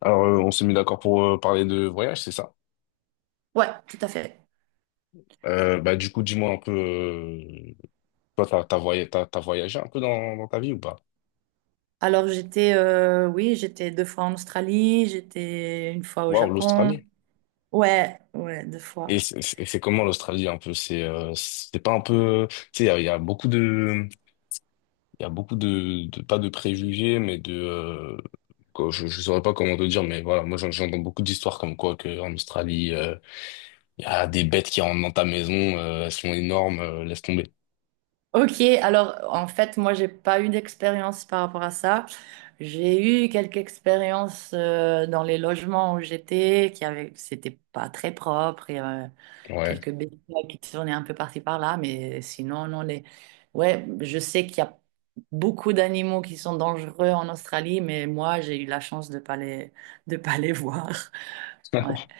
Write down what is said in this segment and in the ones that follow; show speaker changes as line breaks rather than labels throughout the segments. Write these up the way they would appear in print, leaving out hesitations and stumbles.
Alors, on s'est mis d'accord pour parler de voyage, c'est ça?
Ouais, tout à fait.
Bah, du coup, dis-moi un peu, toi, t'as voyagé, t'as voyagé un peu dans ta vie ou pas?
Alors j'étais, oui, j'étais 2 fois en Australie, j'étais 1 fois au
Waouh,
Japon.
l'Australie.
Ouais, ouais, deux
Et
fois.
c'est comment l'Australie un peu? C'est pas un peu, tu sais, il y a beaucoup de, il y a beaucoup de- pas de préjugés, mais de, quoi, je saurais pas comment te dire, mais voilà, moi j'entends beaucoup d'histoires comme quoi que en Australie, il y a des bêtes qui rentrent dans ta maison, elles sont énormes, laisse tomber.
Ok, alors en fait, moi, j'ai pas eu d'expérience par rapport à ça. J'ai eu quelques expériences dans les logements où j'étais, qui avaient, c'était pas très propre.
Ouais.
Quelques bétails qui tournaient un peu par-ci par-là, mais sinon, non, les... Ouais, je sais qu'il y a beaucoup d'animaux qui sont dangereux en Australie, mais moi, j'ai eu la chance de pas les voir. Ouais.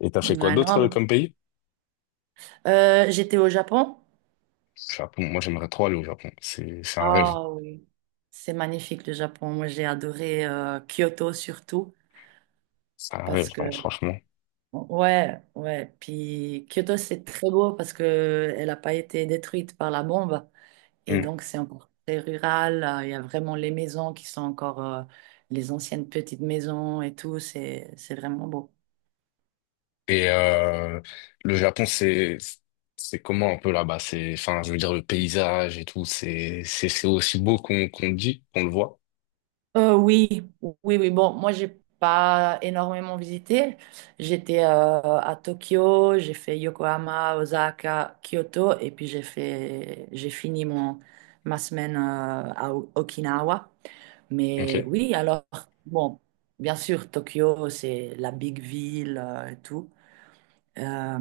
Et t'as fait quoi
Ouais,
d'autre
non.
comme pays?
J'étais au Japon.
Japon, moi j'aimerais trop aller au Japon. C'est un rêve.
Ah oui. C'est magnifique le Japon. Moi, j'ai adoré Kyoto surtout
C'est un rêve,
parce
vraiment,
que
franchement.
ouais, ouais. Puis Kyoto, c'est très beau parce que elle n'a pas été détruite par la bombe. Et
Mm.
donc, c'est encore très rural. Il y a vraiment les maisons qui sont encore les anciennes petites maisons et tout. C'est vraiment beau.
Et Le Japon, c'est comment un peu là-bas? C'est, enfin, je veux dire, le paysage et tout, c'est aussi beau qu'on le dit, qu'on le voit.
Euh, oui, oui, oui. Bon, moi, j'ai pas énormément visité. J'étais à Tokyo, j'ai fait Yokohama, Osaka, Kyoto, et puis j'ai fini ma semaine à Okinawa. Mais
Ok.
oui, alors, bon, bien sûr, Tokyo, c'est la big ville et tout. Euh,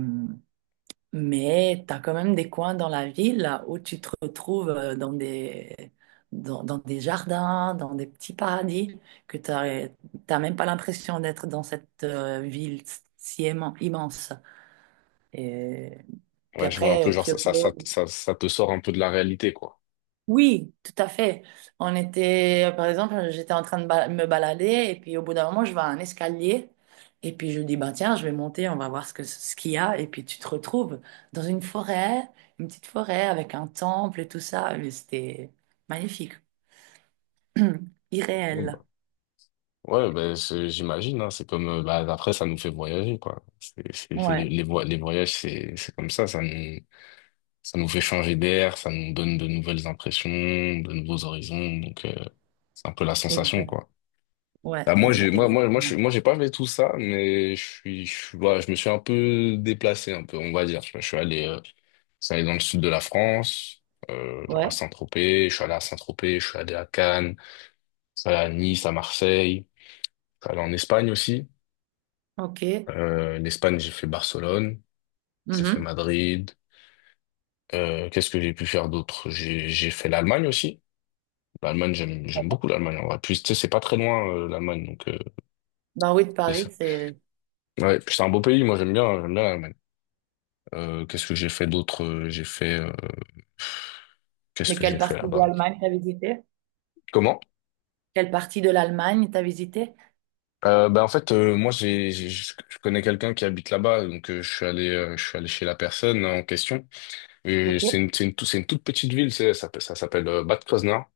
Mais tu as quand même des coins dans la ville là, où tu te retrouves dans des, dans des jardins, dans des petits paradis, que tu n'as même pas l'impression d'être dans cette ville si aimant- immense. Et puis
Ouais, je vois un peu,
après,
genre, ça, ça, ça,
Kyoto.
ça, ça te sort un peu de la réalité, quoi.
Oui, tout à fait. On était, par exemple, j'étais en train de me balader et puis au bout d'un moment, je vois un escalier et puis je dis, bah tiens, je vais monter, on va voir ce qu'il y a. Et puis tu te retrouves dans une forêt, une petite forêt avec un temple et tout ça. Mais c'était magnifique, irréel.
Bon, bah. Ouais, ben, j'imagine, hein, c'est comme, bah, après, ça nous fait voyager, quoi.
Ouais,
Les voyages, c'est comme ça nous, ça nous fait changer d'air, ça nous donne de nouvelles impressions, de nouveaux horizons. Donc, c'est un peu la sensation,
exact.
quoi.
Ouais,
Bah, moi, j'ai, moi, moi, moi,
exactement.
moi, j'ai pas fait tout ça, mais voilà, je me suis un peu déplacé, un peu, on va dire. Tu vois, je suis allé dans le sud de la France, genre à
Ouais,
Saint-Tropez. Je suis allé à Saint-Tropez, je suis allé à Cannes, je suis allé à Nice, à Marseille. Je suis allé en Espagne aussi.
ok.
L'Espagne, j'ai fait Barcelone, j'ai fait
Mhm.
Madrid. Qu'est-ce que j'ai pu faire d'autre? J'ai fait l'Allemagne aussi. L'Allemagne, j'aime beaucoup l'Allemagne en vrai. Puis, tu sais, c'est pas très loin, l'Allemagne, donc
Ben oui, de
c'est ça.
Paris, c'est.
Ouais, puis c'est un beau pays, moi j'aime bien l'Allemagne. Qu'est-ce que j'ai fait d'autre? Qu'est-ce
Mais
que j'ai fait là-bas? Comment?
Quelle partie de l'Allemagne t'as visité?
Bah en fait moi je connais quelqu'un qui habite là-bas donc je suis allé chez la personne en question et c'est
Ok.
une c'est une, tout- c'est une toute petite ville c'est ça, ça s'appelle Bad Kreuznach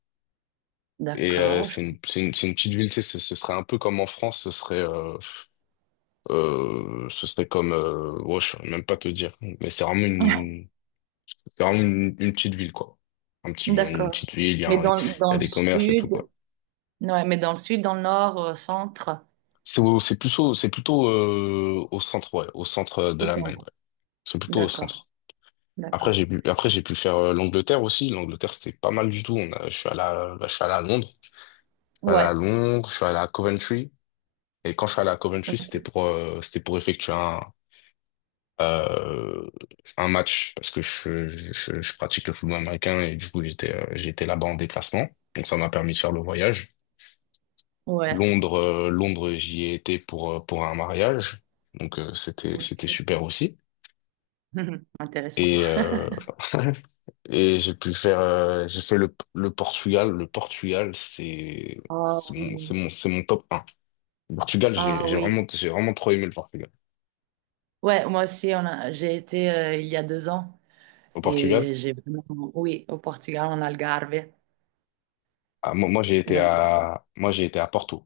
et
D'accord.
c'est une petite ville tu sais ce serait un peu comme en France ce serait comme, ouais, je saurais même pas te dire, mais c'est vraiment une petite ville, quoi. Une
D'accord.
petite ville, il y
Mais
a, il y
dans
a
le
des commerces et tout, quoi.
sud, ouais, mais dans le sud, dans le nord, au centre,
C'est plutôt, au centre, ouais, au centre de
autant.
l'Allemagne, ouais. C'est plutôt au
D'accord,
centre. Après, j'ai
d'accord.
pu, après, j'ai pu faire l'Angleterre aussi. L'Angleterre, c'était pas mal du tout. On a, je suis allé à, je suis allé à Londres. Je suis allé
Ouais,
à Londres, je suis allé à Coventry. Et quand je suis allé à Coventry,
ok,
c'était pour effectuer euh, un match parce que je pratique le football américain et du coup j'étais là-bas en déplacement. Donc ça m'a permis de faire le voyage.
ouais,
Londres, j'y ai été pour un mariage. Donc c'était
ok.
super aussi.
Intéressant.
Et et j'ai pu faire j'ai fait le Portugal. Le Portugal c'est
Ah
c'est mon c'est
oui.
mon c'est mon top un. Le Portugal j'ai
Ah
j'ai
oui.
vraiment j'ai vraiment trop aimé le Portugal.
Ouais, moi aussi, j'ai été il y a 2 ans
Au Portugal,
et j'ai vraiment, oui, au Portugal, en Algarve,
ah,
donc
moi j'ai été à Porto.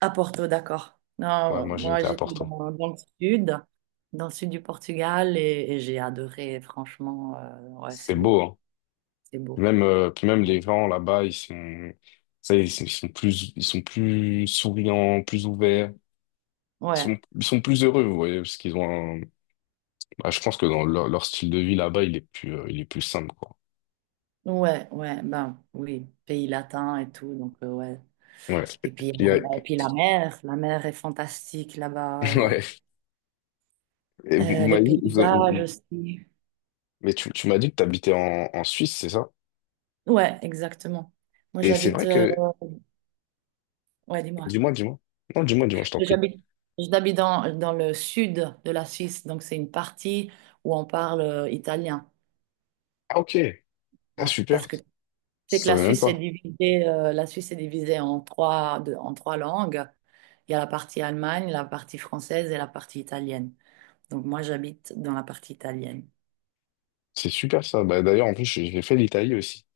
à Porto, d'accord.
Ouais,
Non,
moi j'ai
moi
été à
j'étais
Porto.
dans, dans le sud du Portugal et j'ai adoré, franchement, ouais,
C'est
c'est beau,
beau, hein.
c'est beau.
Même, puis même les gens là-bas, ils sont plus souriants, plus ouverts. Ils
Ouais,
sont, ils sont plus heureux, vous voyez, parce qu'ils ont un- ah, je pense que dans leur style de vie là-bas, il est plus simple, quoi.
ouais, ben oui, pays latin et tout, donc ouais.
Ouais. Il y a-
Et puis la mer est fantastique là-bas,
ouais. Et vous, vous
les
m'avez dit,
paysages aussi.
mais tu m'as dit que t'habitais en Suisse, c'est ça?
Ouais, exactement. Moi
Et c'est
j'habite,
vrai que,
ouais, dis-moi,
dis-moi, dis-moi. Non, dis-moi, dis-moi, je t'en prie.
j'habite, j'habite dans, dans le sud de la Suisse, donc c'est une partie où on parle italien.
Ah, ok. Ah,
Là, parce
super.
que c'est que
Ça
la
savais même
Suisse est
pas.
divisée, la Suisse est divisée en 3, en 3 langues. Il y a la partie Allemagne, la partie française et la partie italienne. Donc moi, j'habite dans la partie italienne.
C'est super, ça. Bah, d'ailleurs, en plus, j'ai fait l'Italie aussi.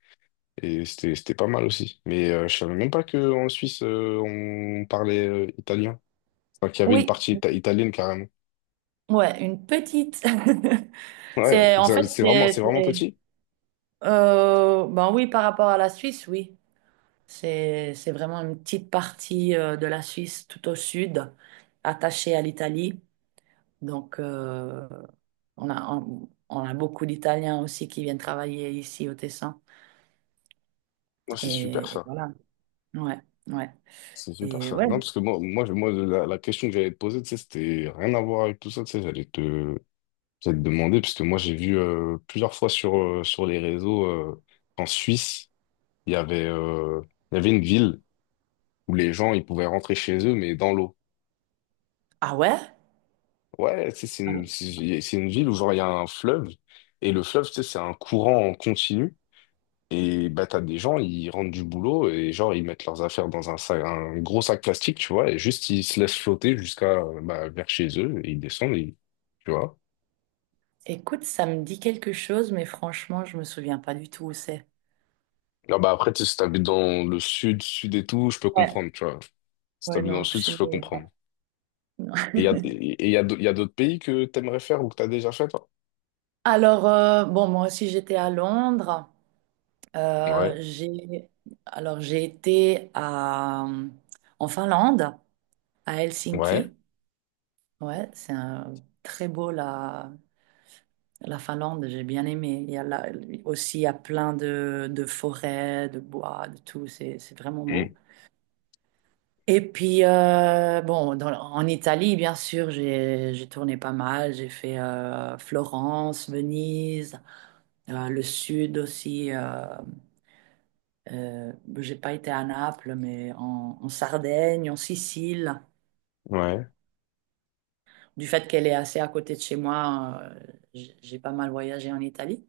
Et c'était pas mal aussi. Mais je savais même pas qu'en Suisse, on parlait italien. Enfin, qu'il y avait une
Oui,
partie italienne carrément.
ouais, une petite.
Ouais,
C'est en fait,
c'est vraiment,
c'est,
c'est vraiment
c'est-
petit.
ben oui, par rapport à la Suisse, oui, c'est vraiment une petite partie de la Suisse tout au sud, attachée à l'Italie. Donc on a beaucoup d'Italiens aussi qui viennent travailler ici au Tessin.
Moi, c'est super
Et
ça.
voilà, ouais, ouais,
C'est super
et
ça.
ouais.
Non, parce que moi la question que j'allais te poser, tu sais, c'était rien à voir avec tout ça. Tu sais, j'allais te demander, parce que moi, j'ai vu plusieurs fois sur les réseaux en Suisse, il y avait, euh, il y avait une ville où les gens, ils pouvaient rentrer chez eux, mais dans l'eau.
Ah ouais?
Ouais, tu sais, c'est une ville où genre il y a un fleuve et le fleuve, tu sais, c'est un courant en continu et bah t'as des gens, ils rentrent du boulot et genre ils mettent leurs affaires dans un sac, un gros sac plastique, tu vois, et juste ils se laissent flotter jusqu'à bah, vers chez eux et ils descendent, et, tu vois.
Écoute, ça me dit quelque chose, mais franchement, je me souviens pas du tout où c'est.
Ah bah après, tu sais, si t'habites dans le sud, sud et tout, je peux
Ouais.
comprendre, tu vois. Si
Ouais,
t'habites dans le
non,
sud,
chez
je
nous,
peux
il n'y a
comprendre.
pas. Non.
Et il y a, et il y a, d'au- il y a d'autres pays que t'aimerais faire ou que t'as déjà fait, toi?
Alors, bon, moi aussi, j'étais à Londres.
Ouais,
J'ai, alors, j'ai été à, en Finlande, à
ouais,
Helsinki. Ouais, très beau, la, la Finlande, j'ai bien aimé. Il y a là, aussi, il y a plein de forêts, de bois, de tout. C'est vraiment
hmm,
beau. Et puis, bon, en Italie, bien sûr, j'ai tourné pas mal. J'ai fait Florence, Venise, le sud aussi. Euh, j'ai pas été à Naples, mais en, en Sardaigne, en Sicile.
ouais.
Du fait qu'elle est assez à côté de chez moi, j'ai pas mal voyagé en Italie.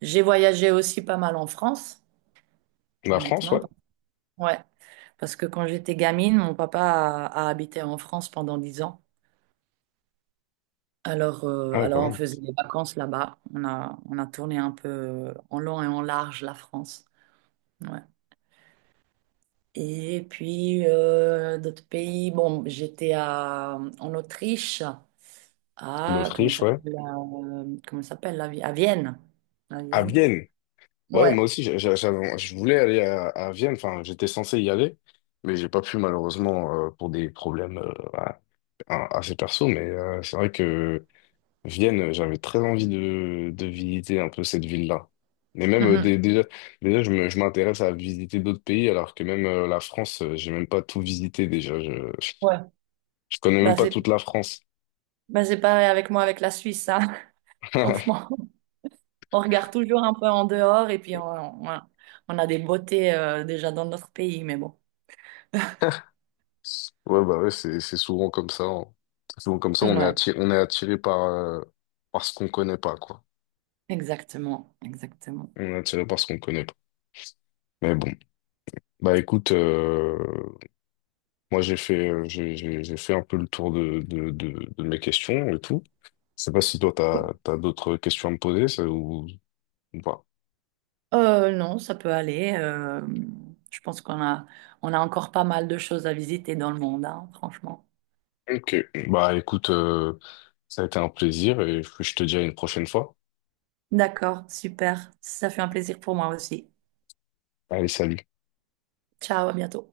J'ai voyagé aussi pas mal en France,
La France,
honnêtement.
ouais.
Ouais, parce que quand j'étais gamine, mon papa a habité en France pendant 10 ans.
Ah oui, quand
Alors, on
même.
faisait des vacances là-bas. On a tourné un peu en long et en large la France. Ouais. Et puis, d'autres pays. Bon, j'étais à, en Autriche, à, comment ça
L'Autriche, ouais.
s'appelle, la, à Vienne. À
À
Vienne.
Vienne. Ouais,
Ouais.
moi aussi, je voulais aller à Vienne. Enfin, j'étais censé y aller, mais j'ai pas pu malheureusement pour des problèmes assez perso. Mais c'est vrai que Vienne, j'avais très envie de visiter un peu cette ville-là. Mais même
Mhm.
déjà, je m'intéresse à visiter d'autres pays, alors que même la France, j'ai même pas tout visité déjà. Je, je,
Ouais.
je connais même
Bah,
pas
c'est,
toute la France.
bah, c'est pareil avec moi, avec la Suisse, hein. Franchement, on regarde toujours un peu en dehors et puis on a des beautés, déjà dans notre pays, mais bon.
Ouais, bah ouais, c'est souvent comme ça, hein. C'est souvent comme ça, on est
Ouais.
attiré, on est attiré par ce qu'on connaît pas, quoi.
Exactement, exactement.
On est attiré par ce qu'on connaît pas. Mais bon, bah écoute, moi j'ai fait un peu le tour de mes questions et tout. Je sais pas si toi t'as d'autres questions à me poser ça, ou pas.
Non, ça peut aller. Je pense qu'on a, on a encore pas mal de choses à visiter dans le monde, hein, franchement.
Ok. Bah écoute, ça a été un plaisir et je te dis à une prochaine fois.
D'accord, super. Ça fait un plaisir pour moi aussi.
Allez, salut.
Ciao, à bientôt.